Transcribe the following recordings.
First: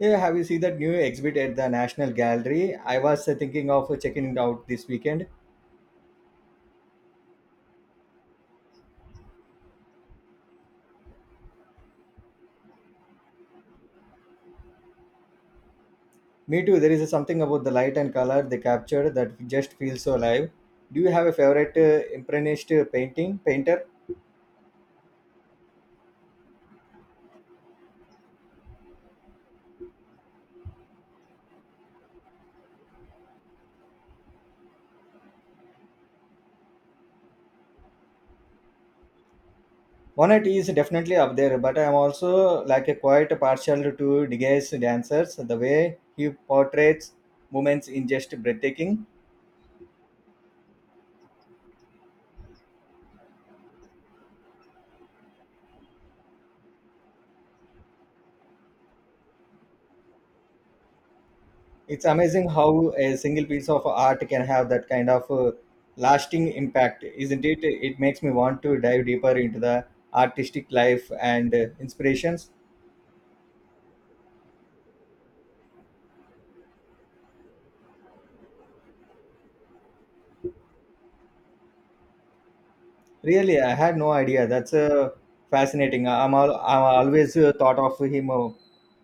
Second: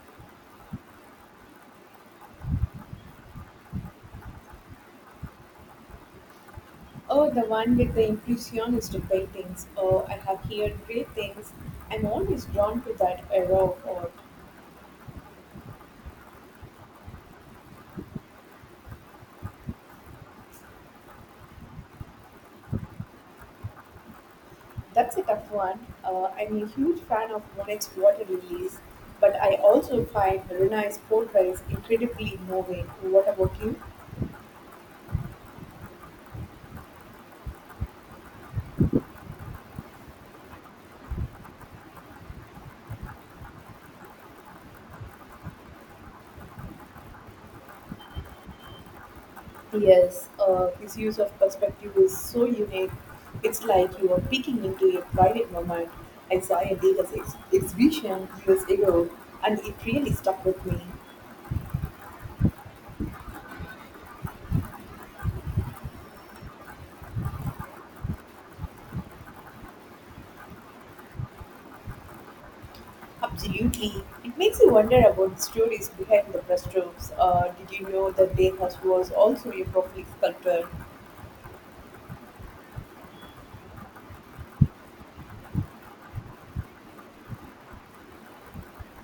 Yeah, have you seen that new exhibit at the National Gallery? I was thinking of checking it out this weekend. Oh, the one with the impressionist paintings. Oh, I have heard great things. I'm always drawn to that era of art. Me too. There is something about the light and color they captured that just feels so alive. Do you have a favorite impressionist painting painter? That's a tough one. I'm a huge fan of Monet's water lilies, but I also find Rena's portraits incredibly moving. What about you? Monet is definitely up there, but I'm also like a quite partial to Degas dancers. The way he portrays movements in just breathtaking. Yes, his use of perspective is so unique. It's like you are peeking into a private moment. I saw a exhibition years ago, and it really stuck with me. It's amazing how a single piece of art can have that kind of lasting impact, isn't it? It makes me want to dive deeper into the artistic life and inspirations. Absolutely. It makes you wonder about the stories behind the brushstrokes. Did you know that Degas was also a prolific sculptor? Really, I had no idea. That's fascinating. I'm always thought of him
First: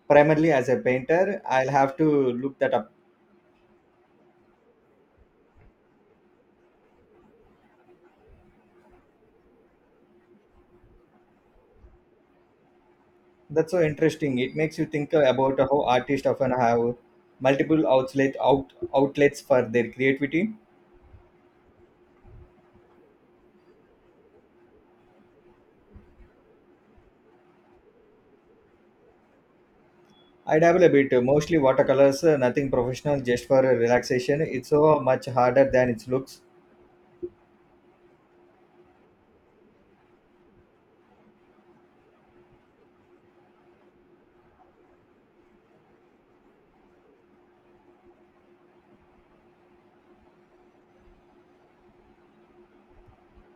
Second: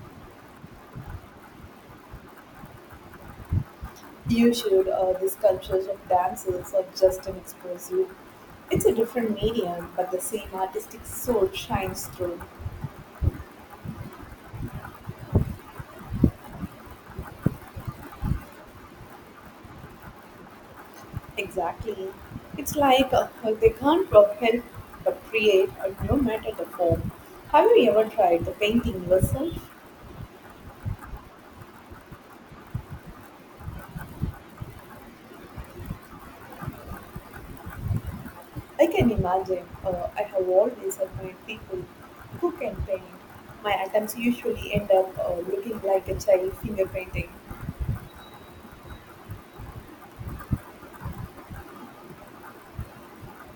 primarily as a painter. I'll have to look that up. You should. The sculptures of dancers are just an explosive. It's a different medium, but the same artistic soul shines through. That's so interesting. It makes you think about how artists often have multiple outlets for their creativity. Exactly. It's like they can't help but create, no matter the form. Have you ever tried the painting yourself? I dabble a bit, mostly watercolors, nothing professional, just for relaxation. It's so much harder than it looks. I can imagine. I have always admired people who can paint. My attempts usually end up looking like a child finger painting.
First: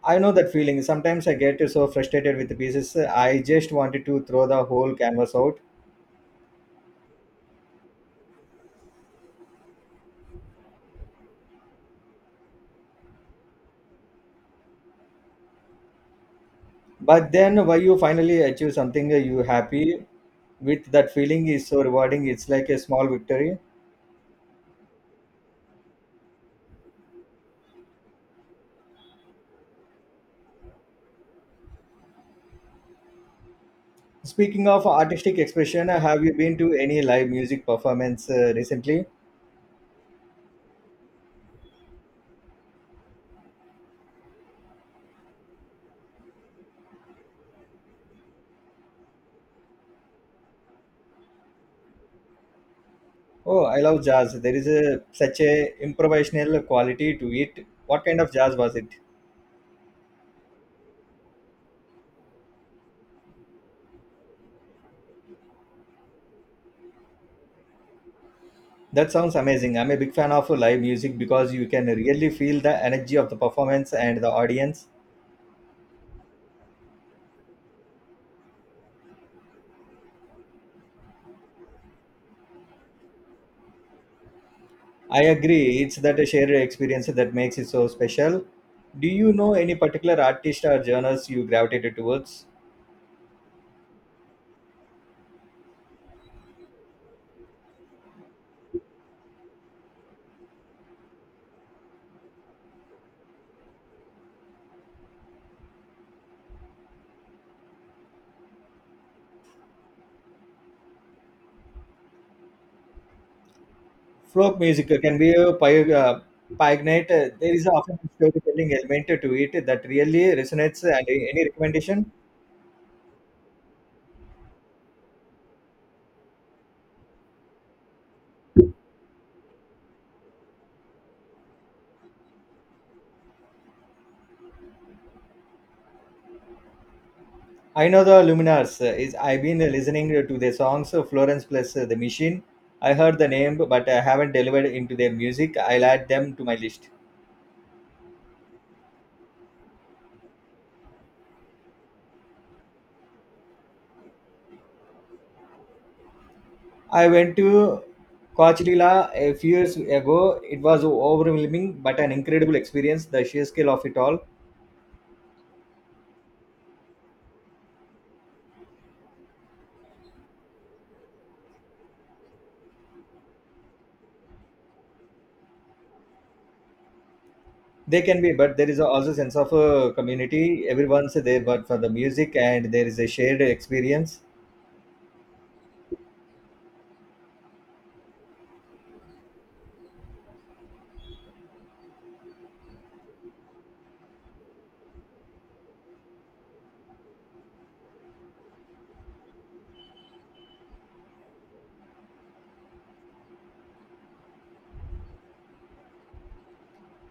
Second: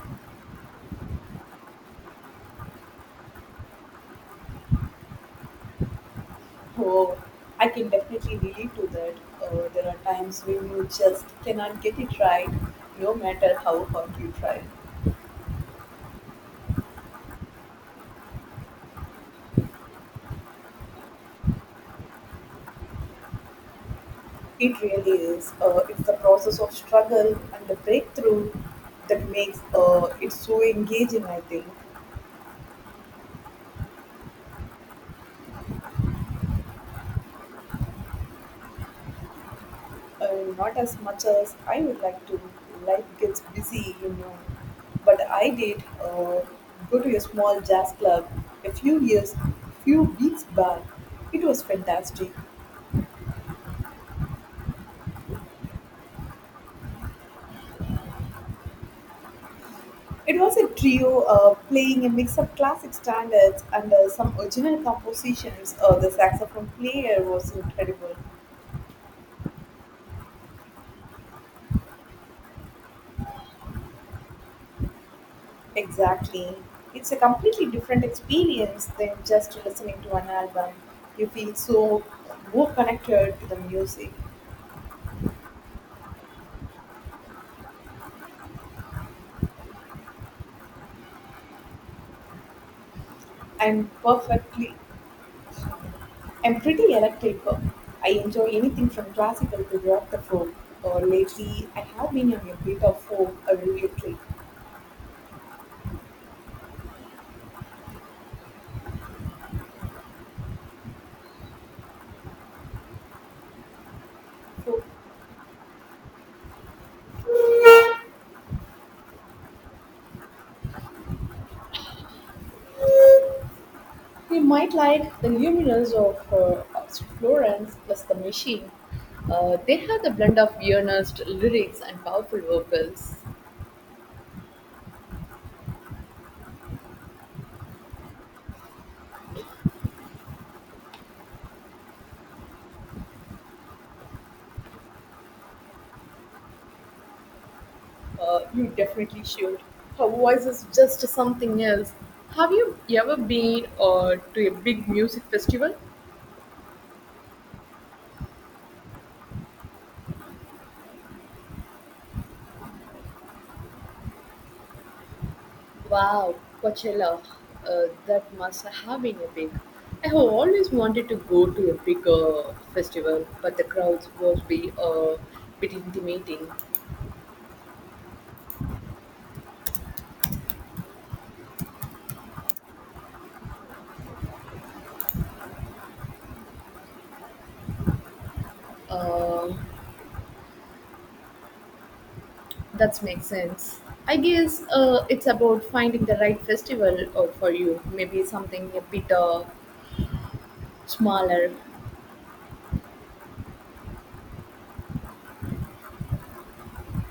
I know that feeling. Sometimes I get so frustrated with the pieces, I just wanted to throw the whole canvas out. Oh, I can definitely relate to that. There are times when you just cannot get it right, no matter how hard you try. But then, when you finally achieve something you happy with, that feeling is so rewarding. It's like a small victory. It really is. It's the process of struggle and the breakthrough that makes it so engaging, I think. Speaking of artistic expression, have you been to any live music performance recently? Not as much as I would like to. Life gets busy, you know. But I did go to a small jazz club a few years, few weeks back. It was fantastic. Oh, I love jazz. There is a such a improvisational quality to it. What kind of jazz was it? It was a trio playing a mix of classic standards and some original compositions. The saxophone player was incredible. That sounds amazing. I'm a big fan of live music because you can really feel the energy of the performance and the audience. Exactly. It's a completely different experience than just listening to an album. You feel so more connected to the music. I agree, it's that shared experience that makes it so special. Do you know any particular artist or genres you gravitated towards? I'm perfectly, I'm pretty electrical. I enjoy anything from classical to rock the folk. Or lately, I have been on a bit of folk or electric. Folk Folk. music can be a pio- Pioneer. There is often a storytelling element to it that really resonates. And any recommendation? You might like the luminous of Florence plus the machine. They have the blend of earnest lyrics and powerful vocals. I know the Luminars. Is I've been listening to their songs, Florence plus the Machine. I heard the name, but I haven't delivered into their music. I'll add them to my list. You definitely should. Her voice is just something else. Have you ever been to a big music festival? I went to Coachella a few years ago. It was overwhelming, but an incredible experience. The sheer scale of it all. Wow, Coachella. That must have been epic. I have always wanted to go to a big festival, but the crowds must be a bit intimidating. They can be, but there is also a sense of community. Everyone's there, but for the music, and there is a shared experience. Uh, that makes sense. I guess it's about finding the right festival for you. Maybe something a bit smaller.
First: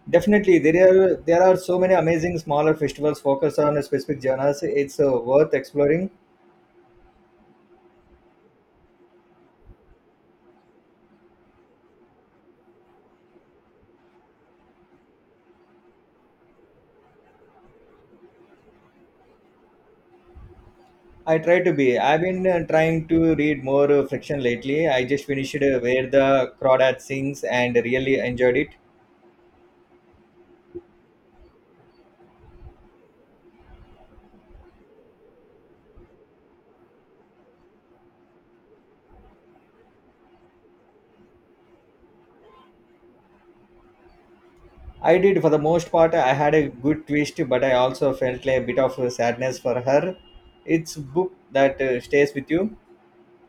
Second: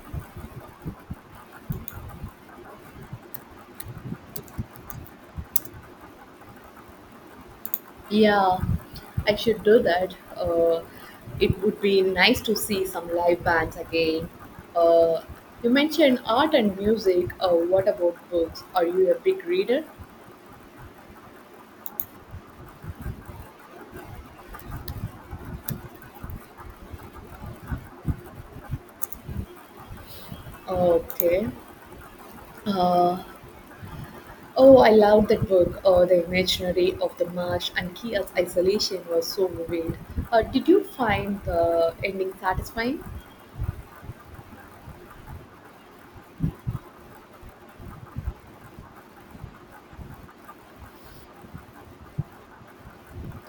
Definitely, there are so many amazing smaller festivals focused on specific genres. It's worth exploring. Yeah, I should do that. It would be nice to see some live bands again. Uh, you mentioned art and music. What about books? Are you a big reader? I try to be. I've been trying to read more fiction lately. I just finished Where the Crawdad Sings and really enjoyed it. Okay. Uh, oh, I loved that book. The imaginary of the marsh and Kia's isolation was so vivid. Did you find the ending satisfying? I did for the most part. I had a good twist, but I also felt like a bit of sadness for her. It's book that stays with you.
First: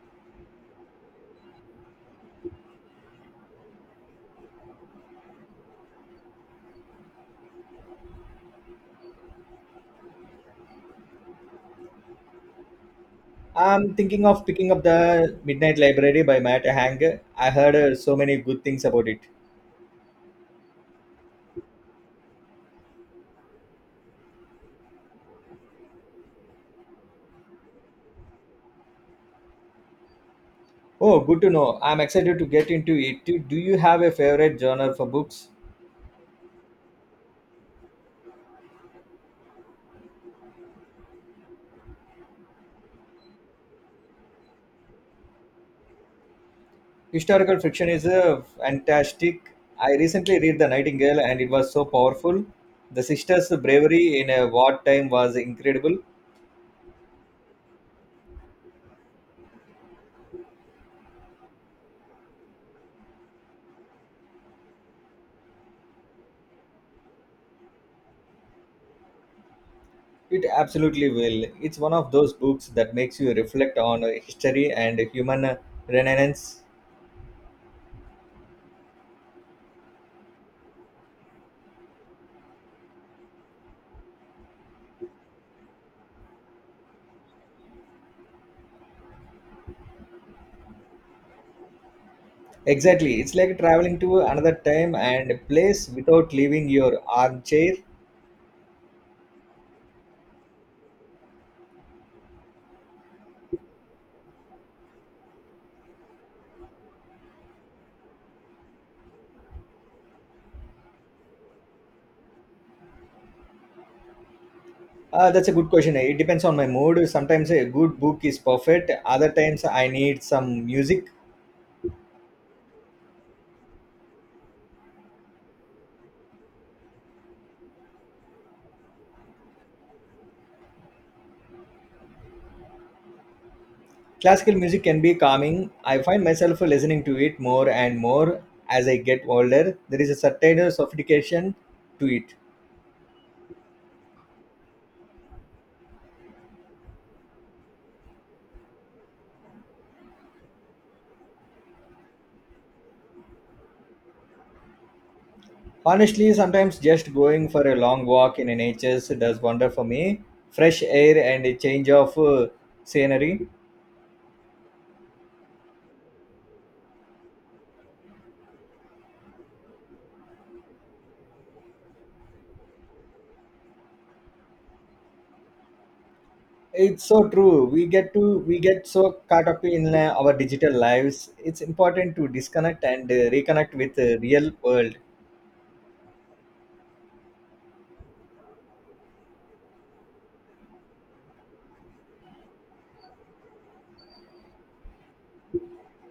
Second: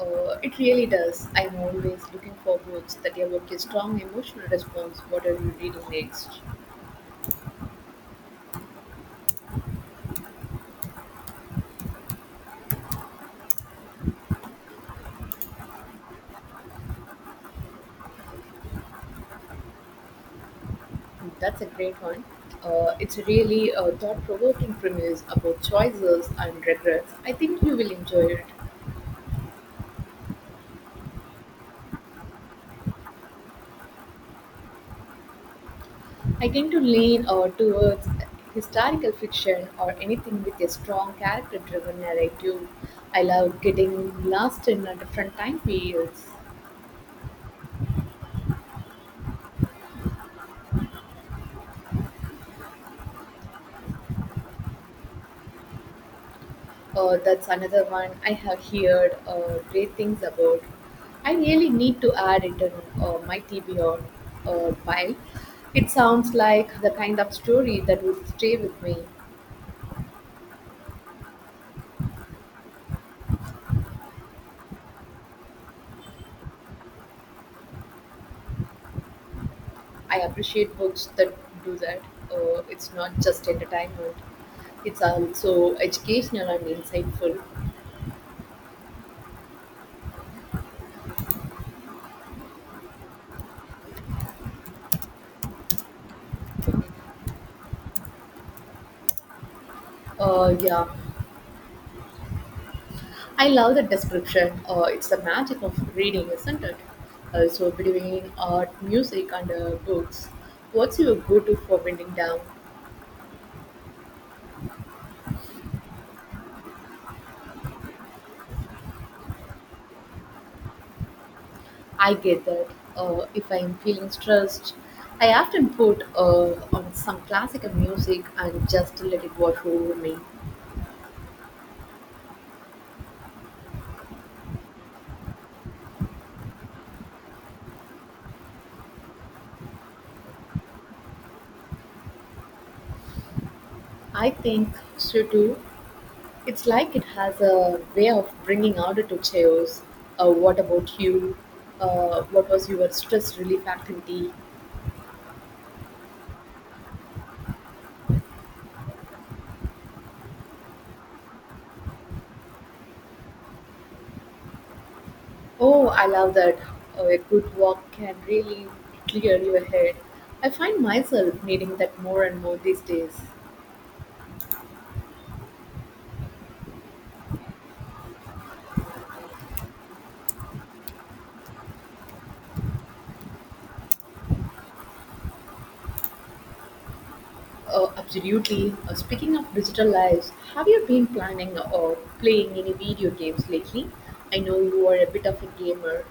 It really does. I'm always looking for books that evoke a strong emotional response. What are you reading next? I'm thinking of picking up the Midnight Library by Matt Hang. I heard so many good things about it. That's a great one. It's a really a thought-provoking premise about choices and regrets. I think you will enjoy it. Oh, good to know. I'm excited to get into it. Do you have a favorite genre for books? I tend to lean towards historical fiction or anything with a strong character-driven narrative. I love getting lost in a different time periods. Historical fiction is a fantastic. I recently read The Nightingale and it was so powerful. The sister's bravery in a wartime was incredible. That's another one I have heard great things about. I really need to add it in my TBR pile. It sounds like the kind of story that would stay with me. It absolutely will. It's one of those books that makes you reflect on history and human renaissance. I appreciate books that do that. It's not just entertainment, it's also educational and insightful. Exactly. It's like traveling to another time and place without leaving your armchair. Yeah, I love the description. It's the magic of reading, isn't it? So between art, music, and books, what's your go-to for winding down? That's a good question. It depends on my mood. Sometimes a good book is perfect. Other times I need some music. I get that. If I'm feeling stressed, I often put on some classical music and just let it wash over me. Classical music can be calming. I find myself listening to it more and more as I get older. There is a certain sophistication to it. I think so too. It's like it has a way of bringing order to chaos. What about you? What was your stress relief activity? Honestly, sometimes just going for a long walk in nature does wonder for me. Fresh air and a change of scenery. Oh, I love that. A good walk can really clear your head. I find myself needing that more and more these days. It's so true. We get so caught up in our digital lives. It's important to disconnect and reconnect with the real world. Absolutely. Speaking of digital lives, have you been planning or playing any video games lately? I know you are a bit of a gamer.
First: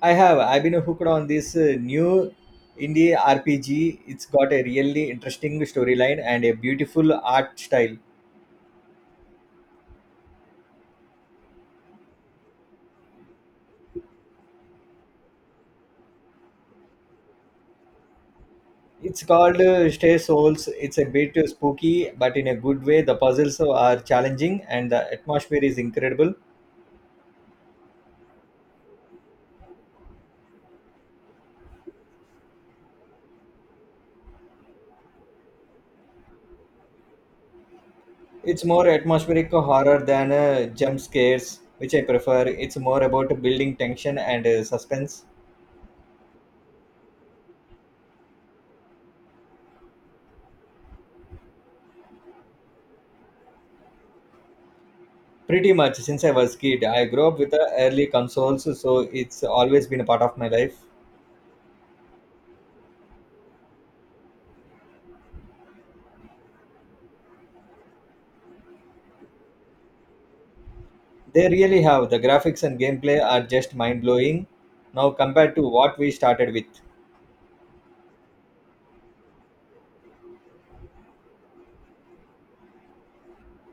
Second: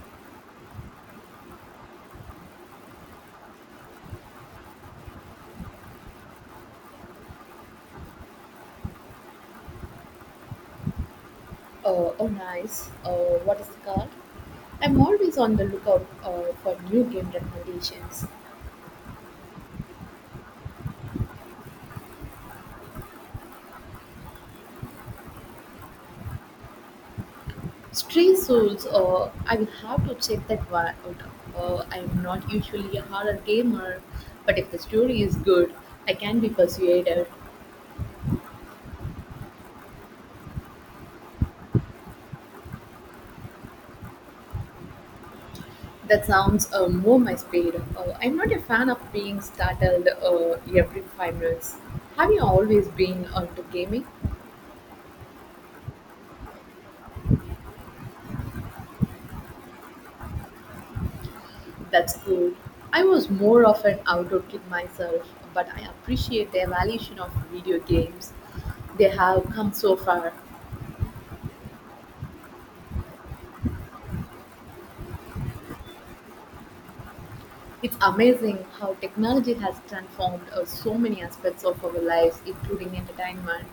I have. I've been hooked on this new indie RPG. It's got a really interesting storyline and a beautiful art style. Oh, nice. What is it called? I'm always on the lookout for new game recommendations. It's called Stay Souls. It's a bit spooky, but in a good way. The puzzles are challenging and the atmosphere is incredible. Street Souls, I will have to check that one out. I am not usually a horror gamer, but if the story is good, I can be persuaded. It's more atmospheric horror than jump scares, which I prefer. It's more about building tension and suspense. That sounds more my speed. I'm not a fan of being startled every 5 minutes. Have you always been onto gaming? Pretty much since I was kid, I grew up with the early consoles, so it's always been a part of my life. That's cool. I was more of an outdoor kid myself, but I appreciate the evolution of video games. They have come so far. They really have. The graphics and gameplay are just mind blowing now compared to what we started with. It's amazing how technology has transformed so many aspects of our lives, including entertainment.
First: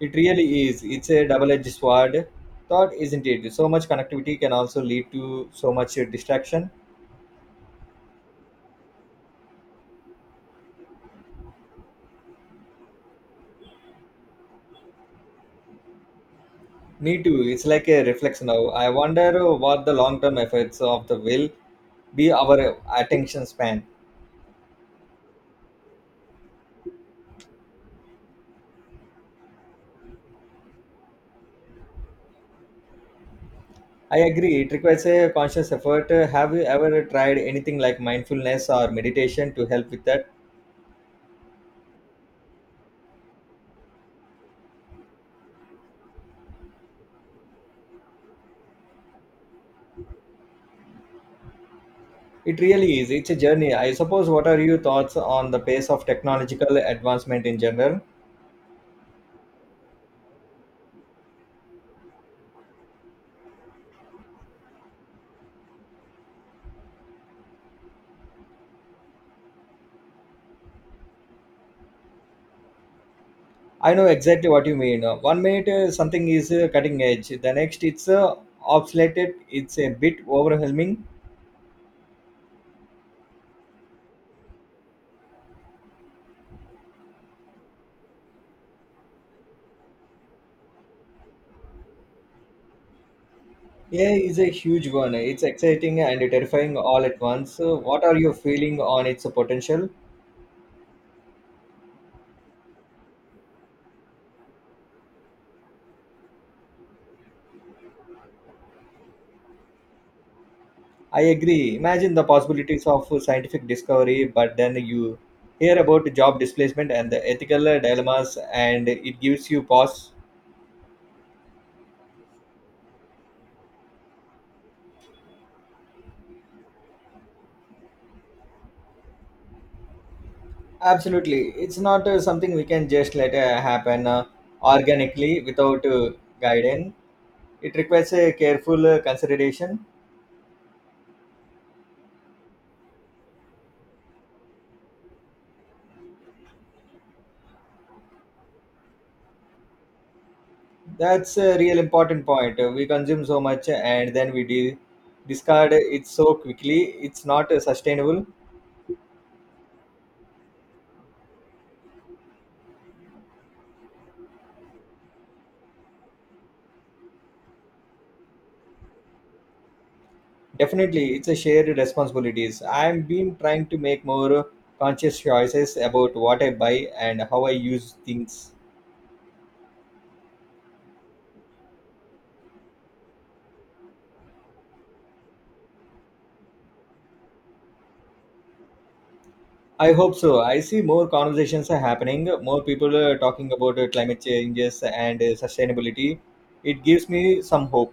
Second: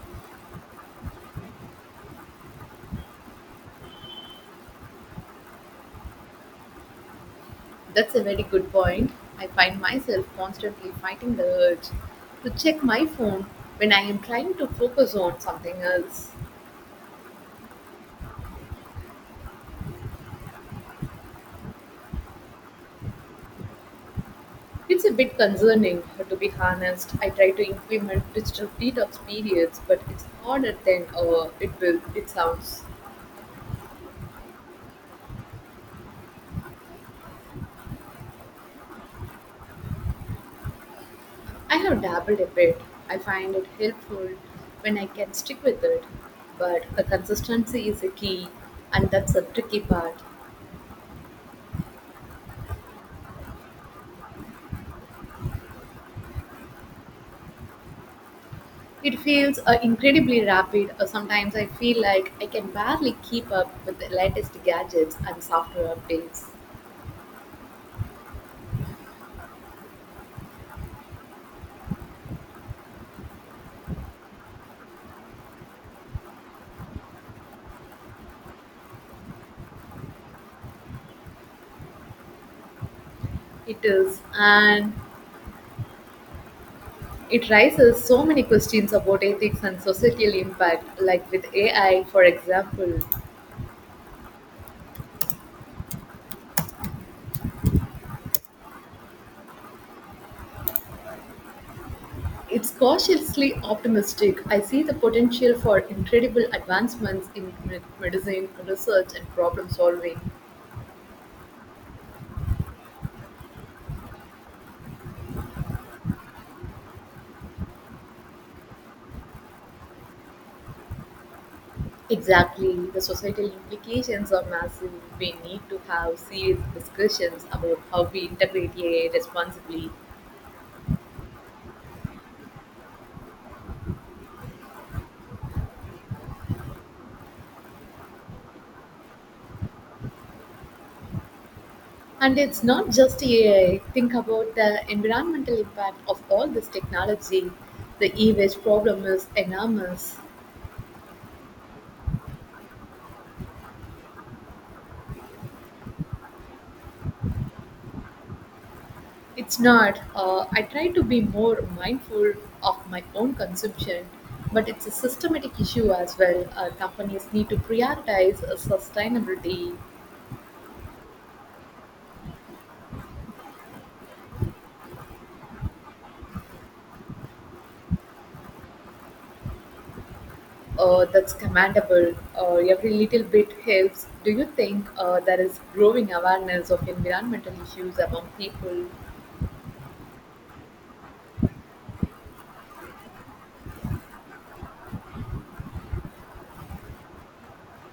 It really is. It's a double edged sword, thought, isn't it? So much connectivity can also lead to so much distraction. That's a very good point. I find myself constantly fighting the urge to check my phone when I am trying to focus on something else. Me too. It's like a reflex now. I wonder what the long term effects of the will be our attention span. It's a bit concerning, to be honest. I try to implement digital detox periods, but it's harder than it will. It sounds. I agree. It requires a conscious effort. Have you ever tried anything like mindfulness or meditation to help with that? I have dabbled a bit. I find it helpful when I can stick with it, but the consistency is a key, and that's the tricky part. It really is. It's a journey. I suppose what are your thoughts on the pace of technological advancement in general? It feels incredibly rapid. Sometimes I feel like I can barely keep up with the latest gadgets and software updates. I know exactly what you mean. One minute something is cutting edge, the next it's obsolete, it's a bit overwhelming. It is, and it raises so many questions about ethics and societal impact, like with AI, for example. Yeah, is a huge one. It's exciting and terrifying all at once. So what are your feeling on its potential? It's cautiously optimistic; I see the potential for incredible advancements in medicine, research, and problem solving. I agree. Imagine the possibilities of scientific discovery, but then you hear about job displacement and the ethical dilemmas, and it gives you pause. Exactly. The societal implications are massive. We need to have serious discussions about how we integrate AI responsibly. Absolutely. It's not something we can just let happen organically without guidance. It requires a careful consideration. And it's not just AI. Think about the environmental impact of all this technology. The e waste problem is enormous. That's a real important point. We consume so much and then discard it so quickly. It's not sustainable. It's not. I try to be more mindful of my own consumption, but it's a systematic issue as well. Companies need to prioritize sustainability. Definitely, it's a shared responsibilities. I've been trying to make more conscious choices about what I buy and how I use things. That's commendable. Every little bit helps. Do you think there is growing awareness of environmental issues among people? I hope so. I see more conversations are happening, more people are talking about climate changes and sustainability. It gives me some hope.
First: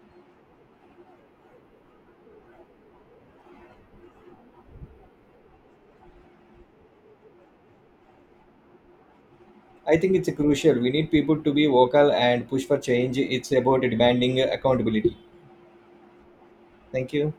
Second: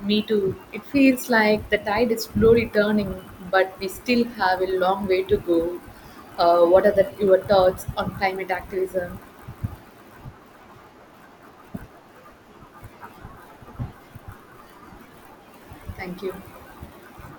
Me too. It feels like the tide is slowly turning, but we still have a long way to go. Your thoughts on climate activism? I think it's crucial. We need people to be vocal and push for change. It's about demanding accountability. Thank you. Thank you.